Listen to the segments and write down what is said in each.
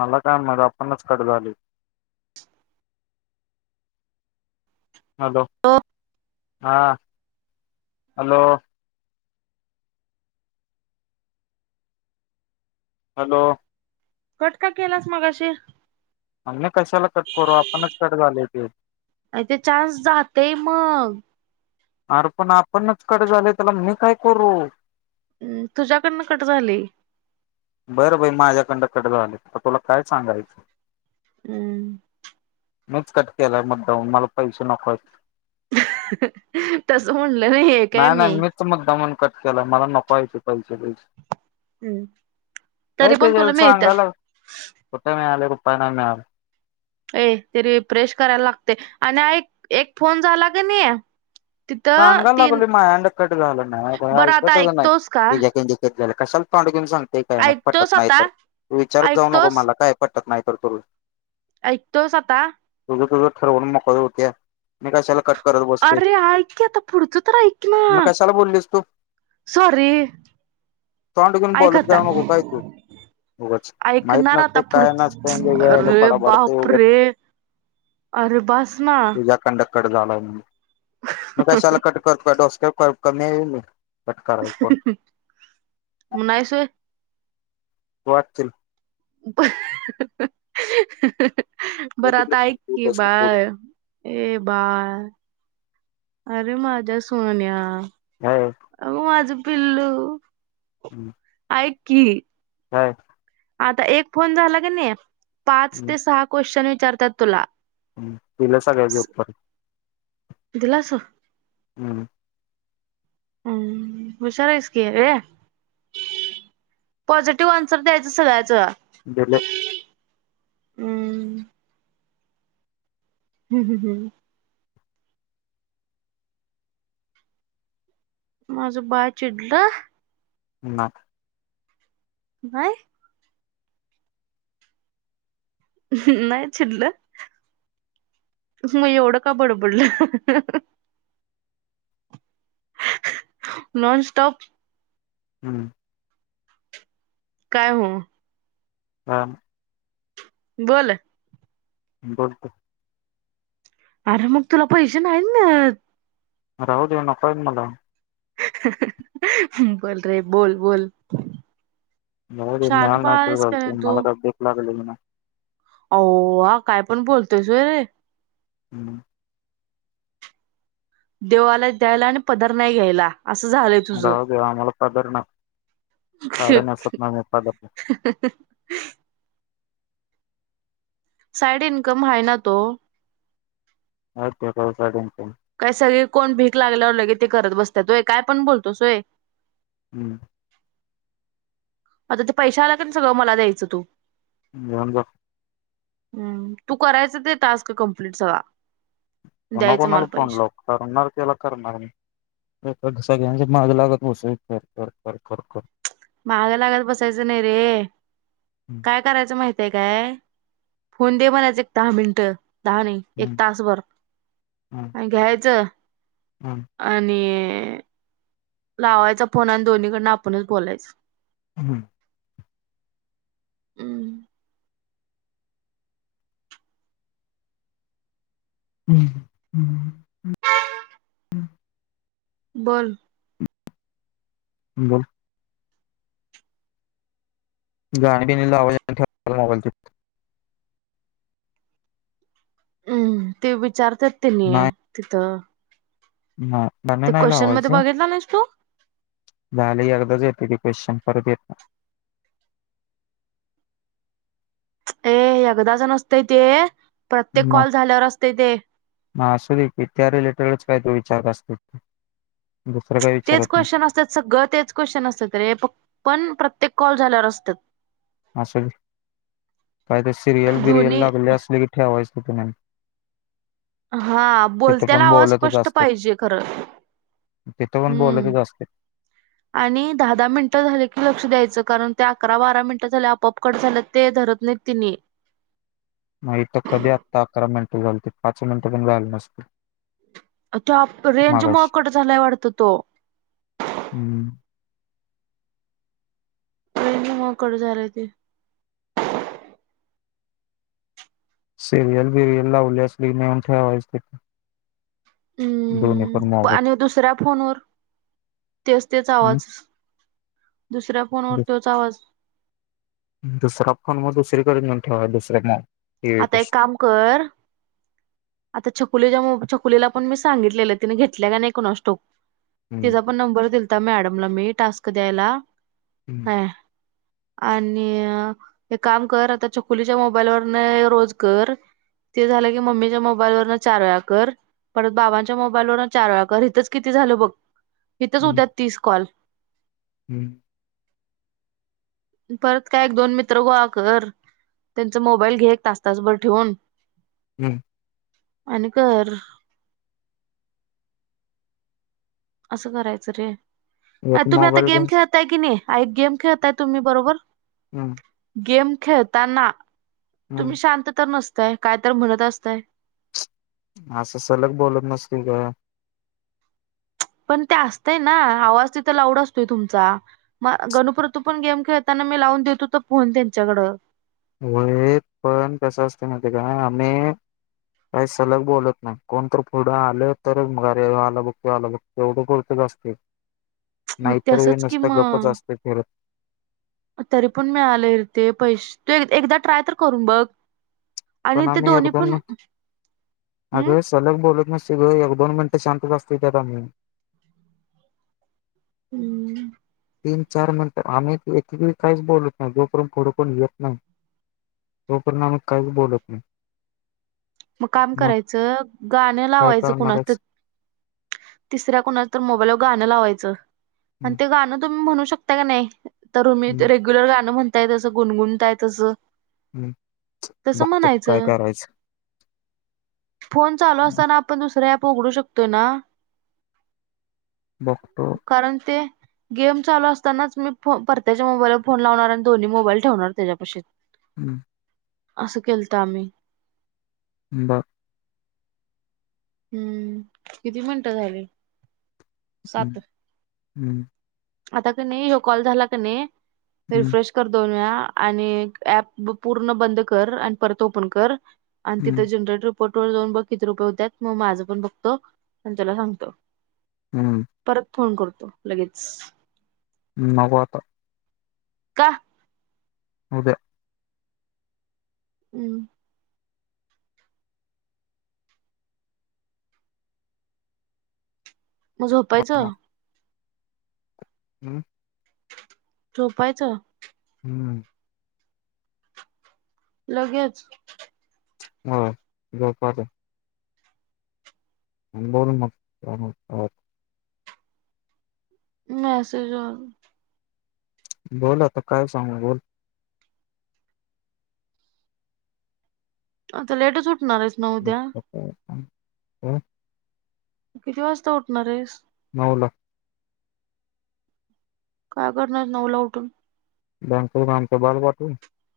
मला काय माहित आपणच कट झाली. [unintelligible] हॅलो हा हॅलो हॅलो कट का केलास मगाशी आमना कशाला कट करू आपणच कट झालय ते नाय ते चान्स जातय मग अरे पण आपणच कट झालय त्याला मी काय करू? हम्म तुझ्या कडनं कट झालय. बरं बाई माझ्या कडन कट झालय आता तुला काय सांगायचं हूं मीच कट केलाय मुद्दामहून मला पैसे नको आहेत. तस म्हणलं नाहीये काय नाही मी नाही मीच मुद्दामून कट केला मला नको हायते पैसे बिसे काय तरी पण त्याच्या तुला मिळत्यात सांगाला कुठ मिळालय बघ पणा मॅम ये ते रिफ्रेश करायला लागतय. आणि आईक एक फोन झाला क नई सांगाला लागलो माह्याकडनं कट झालं नाय बरं आता ऐकतच नाही ऐकतोस का? तुझ्या कढण कट झाला कशाला तोंड घेऊन सांग ते काय म ऐकतोस पटत नाहीत आता? विचारत जाऊ नको ऐकतोस? मला काय पटत नाही. [unintelligible] ऐकतोस आता तु तुझ ठरवून मोकळं होत्या मी कशाला कट करत बसतोय अरे ऐक आता पुढच तर ऐक ना मग कशाला बोललीस तू सॉरी तोंड घेऊन ऐक बोलत आता जाऊ नको काय तू उगच. माहित ऐकणार नसतय आता काय नसतय पुढच वेगळ्याला अरे बडबडतय बाप उगच रे अरे बस ना तुझ्याकडन कट झालाय म्हणून मग कशाला कट करतो डोसक्य काय कमी हाय व्हय मी कट कराय फोन म नायस होय. वाटतील. [unintelligible] ये बरं आता ऐक तिकडं की डोसकं फोडीन. बाय ए बाय अर माझ्या सोन्या काय अग माझं पिल्लू हम्म ऐक की काय? आता एक फोन झाला की नाही. पाच ते सहा क्वेश्चन विचारतात तुला हम्मं दिलं सगळ्या ज उत्तर दिलास हम्म हम्म विचारायस की रे पॉझिटिव्ह आन्सर द्यायचं सगळ्याच दिले हम्म हम्म हम्म हम्म माझं बाळ चिडलं. ना नाय नाही चिडलं मग एवढं का बडबडल नॉनस्टॉप हम्म काय हू हा बोल बोलतोय. अरे मग तुला पैसे नाही मिळत राहू देऊ नको आहे मला बोल रे बोल बोल नको बोलू नाय शहाणपणा नाय ते आहेस का बोलते मला काय भीक लागलेली नाय हा काय पण बोलतोय होय रे हम्म देवाला द्यायला आणि पधर नाही घ्यायला असं झालंय तुझ राहू दे आम्हाला पदर ना साड्या नेसत नाही मी पदर [unintelligible] साईड इन्कम आहे ना तो अ ते कासाड काही सगळी कोण भीक लागल्यावर लगेच ते करत बसतात होय काय पण बोलतोस व्हय. हम्म आता ते पैश आला क सगळं मला द्यायचं तू घेऊन जा हम्म.. तू करायच ते टास्क कम्प्लीट सगळा. कोणा द्यायचं कोणाला मला फोन पैसे लावू, करणार तेला करणार मी सगळ्यां मागं लागत बसायचं य कर-कर-कर-कर-कर माग लागत बसायचं नाही रे, हम्म काय करायचं माहिती आहे काय? फोन दे म्हणायचं एक दहा मिनिटं, दहा नाही एक हम्म तासभर, आणि घ्यायचं. हम्म आणि, [unintelligible] लावायचा फोन आणि दोन्हीकडन आपणच बोलायचं हम्म अ म्म, [unintelligible] [unintelligible] बोल. बोल. गाणी बिणी लावायच [unintelligible] ठेव मोबाईल तो, हम्म ते विचार, [unintelligible] तिनी नाही तिथं. नाही गाणी ते नाही क्वेश्चन मध्ये लावायची बघितला नाहीस तू, झाले एकदाच येते ते क्वेश्चन परत येत नाही. ए एकदाच नसतय ते, प्रत्येक म.. कॉल झाल्यावर असतंय ते असू दे की त्या रिलेटेड, काय तो विचार असतो. दुसरं काही तेच विचारत नाही क्वेश्चन असतात, सगळं तेच क्वेश्चन असतात रे प पण प्रते ते कॉल झाल्यावर असत्यात. असुदे, काय तरी सिरियल बिरियल दोन्ही लागली असली की ठेवायच. [unintelligible] हा.. बोलत्याला आवाज बोलतच स्पष्ट असते पाहिजे खर, तिथं पण हम्म बोलतच असते आणि दहा दहा मिनिटं झाले की लक्ष द्यायचं कारण अकरा बारा मिनिटं झाल्या. आपोआप कट झालं ते धरत नाही तिनी. नाही तर कधी आत्ता अकरा मिनिटं झालत पाच मिनिटं पण झालं नसतील. आता रेंज मुळं कट झालाय वाटत तो, हम्म रेंज मुळ कट झालय ते सिरियल बिरियल लावल्याशील नेऊन ठेवायच तिथं, दोन्ही पण हम.. मोबाईल आणि दुसऱ्या फोनवर तेच-तेच हम्म आवाज. दुसऱ्या फोनवर तोच आवाज. दुसरा फोन मग, दुसरीकडे नेऊन ठेवायचा [unintelligible] आता एक काम कर आता छकुलीच्या मोब छकुलीला पण मी सांगितलेलं तिने घेतल्या का नाही कोणास ठाऊक. हम्म तिचा पण नंबर दिल मॅडमला मी टास्क द्यायला हम्म [unintelligible] आणि एक काम कर आताच्या छकुलीच्या मोबाईल वरन रोज कर ते झालं की मम्मीच्या मोब मोबाईलवरन चार वेळा कर परत बाबांच्या मोबाईलवरन चार वेळा कर इथंच किती झालं बघ. हितच हम्म उद्या तीस कॉल हम्म. परत काय एक दोन मित्र गोळा कर त्यांचा मोबाईल घे एक तास तासभर ठेवून हम्म. आणि कर. असं करायचं रे. अ एक तुम्ही आता मोबाईल गेम घेऊन खेळतताय की नाही. आई गेम खेळताय तुम्ही बरोबर. हम्म. गेम खेळताना तुम्ही हम्म शांत तर नसत य काय तर म्हणत असतय ह स सलग बोलत मस्की काय पण ते असतंय ना आवाज तिथं लाऊड असतोय तुमचा म गणुपतू पण गेम खेळताना मी लावून देत होत फोन त्यांच्याकडं होय पण कसं असते माती काय आम्ही काही सलग बोलत नाही कोणत पुढं आल तरच गारी आलं बघते आलं बघ एवढं पुरतच असते मग तसच कि म फिरत तरी पण मी आले ते पैसे तू एकदा ट्राय तर करून बघ आणि पण ते आम्ही दोन्ही पण एकदम अग हम्म सलग बोलत नाही सगं एक दोन मिनिटं शांत असत त्यातम्ही हम्म तीन चार मिनिटं आम्ही एककळी काहीच बोलत नाही जोपर्यंत पुढ कोण येत नाही तोपर्यंत आम्ही काहीच बोलत नाही मग काम करायचं गाणं काय लावायचं कणाच तर करणारच तिसऱ्या कणाच तर मोबाईलवर गाणं लावायचं आणि हम्म ते गाणं तुम्ही म्हणू शकता का नाही तर मी ते हम्म रेग्युलर गां म्हणते तसं गुणगुणताय तसं हम् तसं बघतो काय म्हणायचं काय राहायचं फोन चालू असताना आपण दुसऱ्या उघडू शकतो ना कारण ते गेम चालू असतानाच मी परत्याच्या मोबाईलवर फोन लावणार आणि दोन्ही मोबाईल ठेवणार त्याच्यापशी हम्म अस केलत आम्ही ब हम्म, किती मिनटं झाली? सात. हम्म. आता का नाही ह्यो कॉल झाला का नाही रिफ्रेश कर दो वेळा. आणि ऍप पूर्ण बंद कर आणि परत ओपन कर. आणि तिथं जनरेटर पाटोळे जाऊन बघ किती रुपये होत्यात मग माझं पण बघतो आणि त्याला सांगतो परत फोन करतो लगेच. नग आता. का? उद्या हम्म. मग पाहणार. झोपायचं. हम्म. झोपायचं हम्म. लगेच हो झोप आता. आणि बोलू मग [unintelligible] मेसेज बघ. बोल आता काय सांगू बोल. आता लेटच ऊठ नार आहेस का उद्या? हम्म हो. किती वाजता उठणार आहेस? [unintelligible] ला काय करणार नऊला उठून? [unintelligible]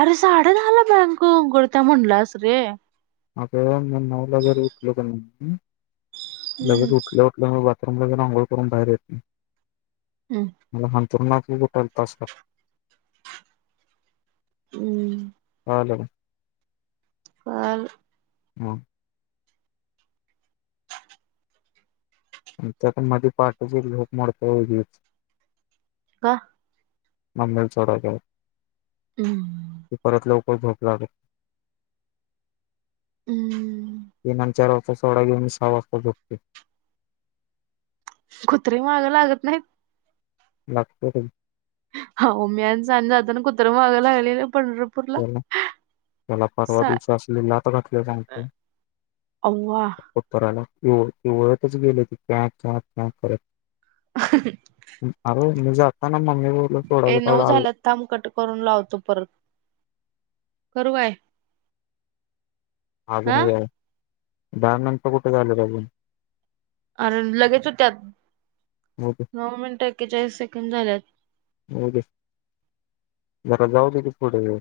अरे साडे दहाला बँक उघडत म्हणलास रे. अगं म नऊला जर उठलो का मी हम्म. लगेच उठल्या उठल्या मी बा [unintelligible] अंघोळ करून बाहेर येतो. हम्म. [unintelligible] हम्म. हॅलो. कळाल. मग त्या मध्ये, पहाटाचे लोक मोडतच [unintelligible] का? मंदल ोड ग [unintelligible] हम्म ते परत लाव. हो ोक ला [unintelligible] हम्म! आता सोडा घेऊन, मी सहा वाजता झोपतोय. कुत्रे मागं लागत नाहीत. लागत्यात की आहो, मी आणि सानि जातना कुत्रं माग लागलेलं. पंढरपूरला. त्याला, परवा सा दिवशी असली लाथ घातल्या सांगतो, अव्वा कुत्र्याला ते इवळतचं गेलं, ते [unintelligible] करत. आ [unintelligible] नजात [inaudible] ए नऊ झालंत, थांब कट करून लावतो, परत करूया. [unintelligible] दहा नंतर कुठं झालं पाहिजे. आर लगेच होत्यात, होऊ दे नऊ मिनिटं एक्केचाळीस सेकंद झाल्यात. होऊ दे जरा जाऊदे, की पुढे वेळ.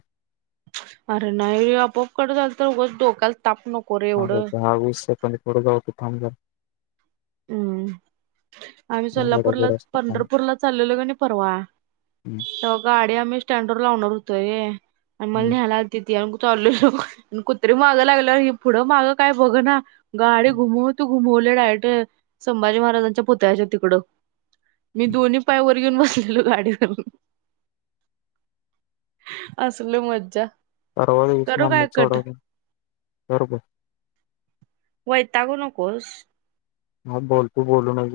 अरे! नाही, रे आपोआप कट झाला, तर उगाच डोक्याला ताप नको रे एवढं. दहा, वीस सेकंद पुढे जाऊ दे. [unintelligible] हम्म! आम्ही, गडा सोलापूरला गड असतो काम पंढरपूरला चालेलो, कणी परवा, हम्म तेव्हा गाडी आम्ही स्टँडवर लावणार [unintelligible] आम्हांला, हम्म न्यायला आलतीत [unintelligible] चालू शकू कुत्री मागं लागल्यावर, पुढं माग काय बघना. गाडी घुमवतो. घुमवलयं डायरेक्टचं [unintelligible] संभाजी महाराजांच्या पुतळ्याच्या तिकडं मी दोन्ही पाय वरती येऊन, बसलेलो गाडीवरून असलं मज्जा करू काय कट [unintelligible] वैतागू नकोस. हा बोलतो, [unintelligible]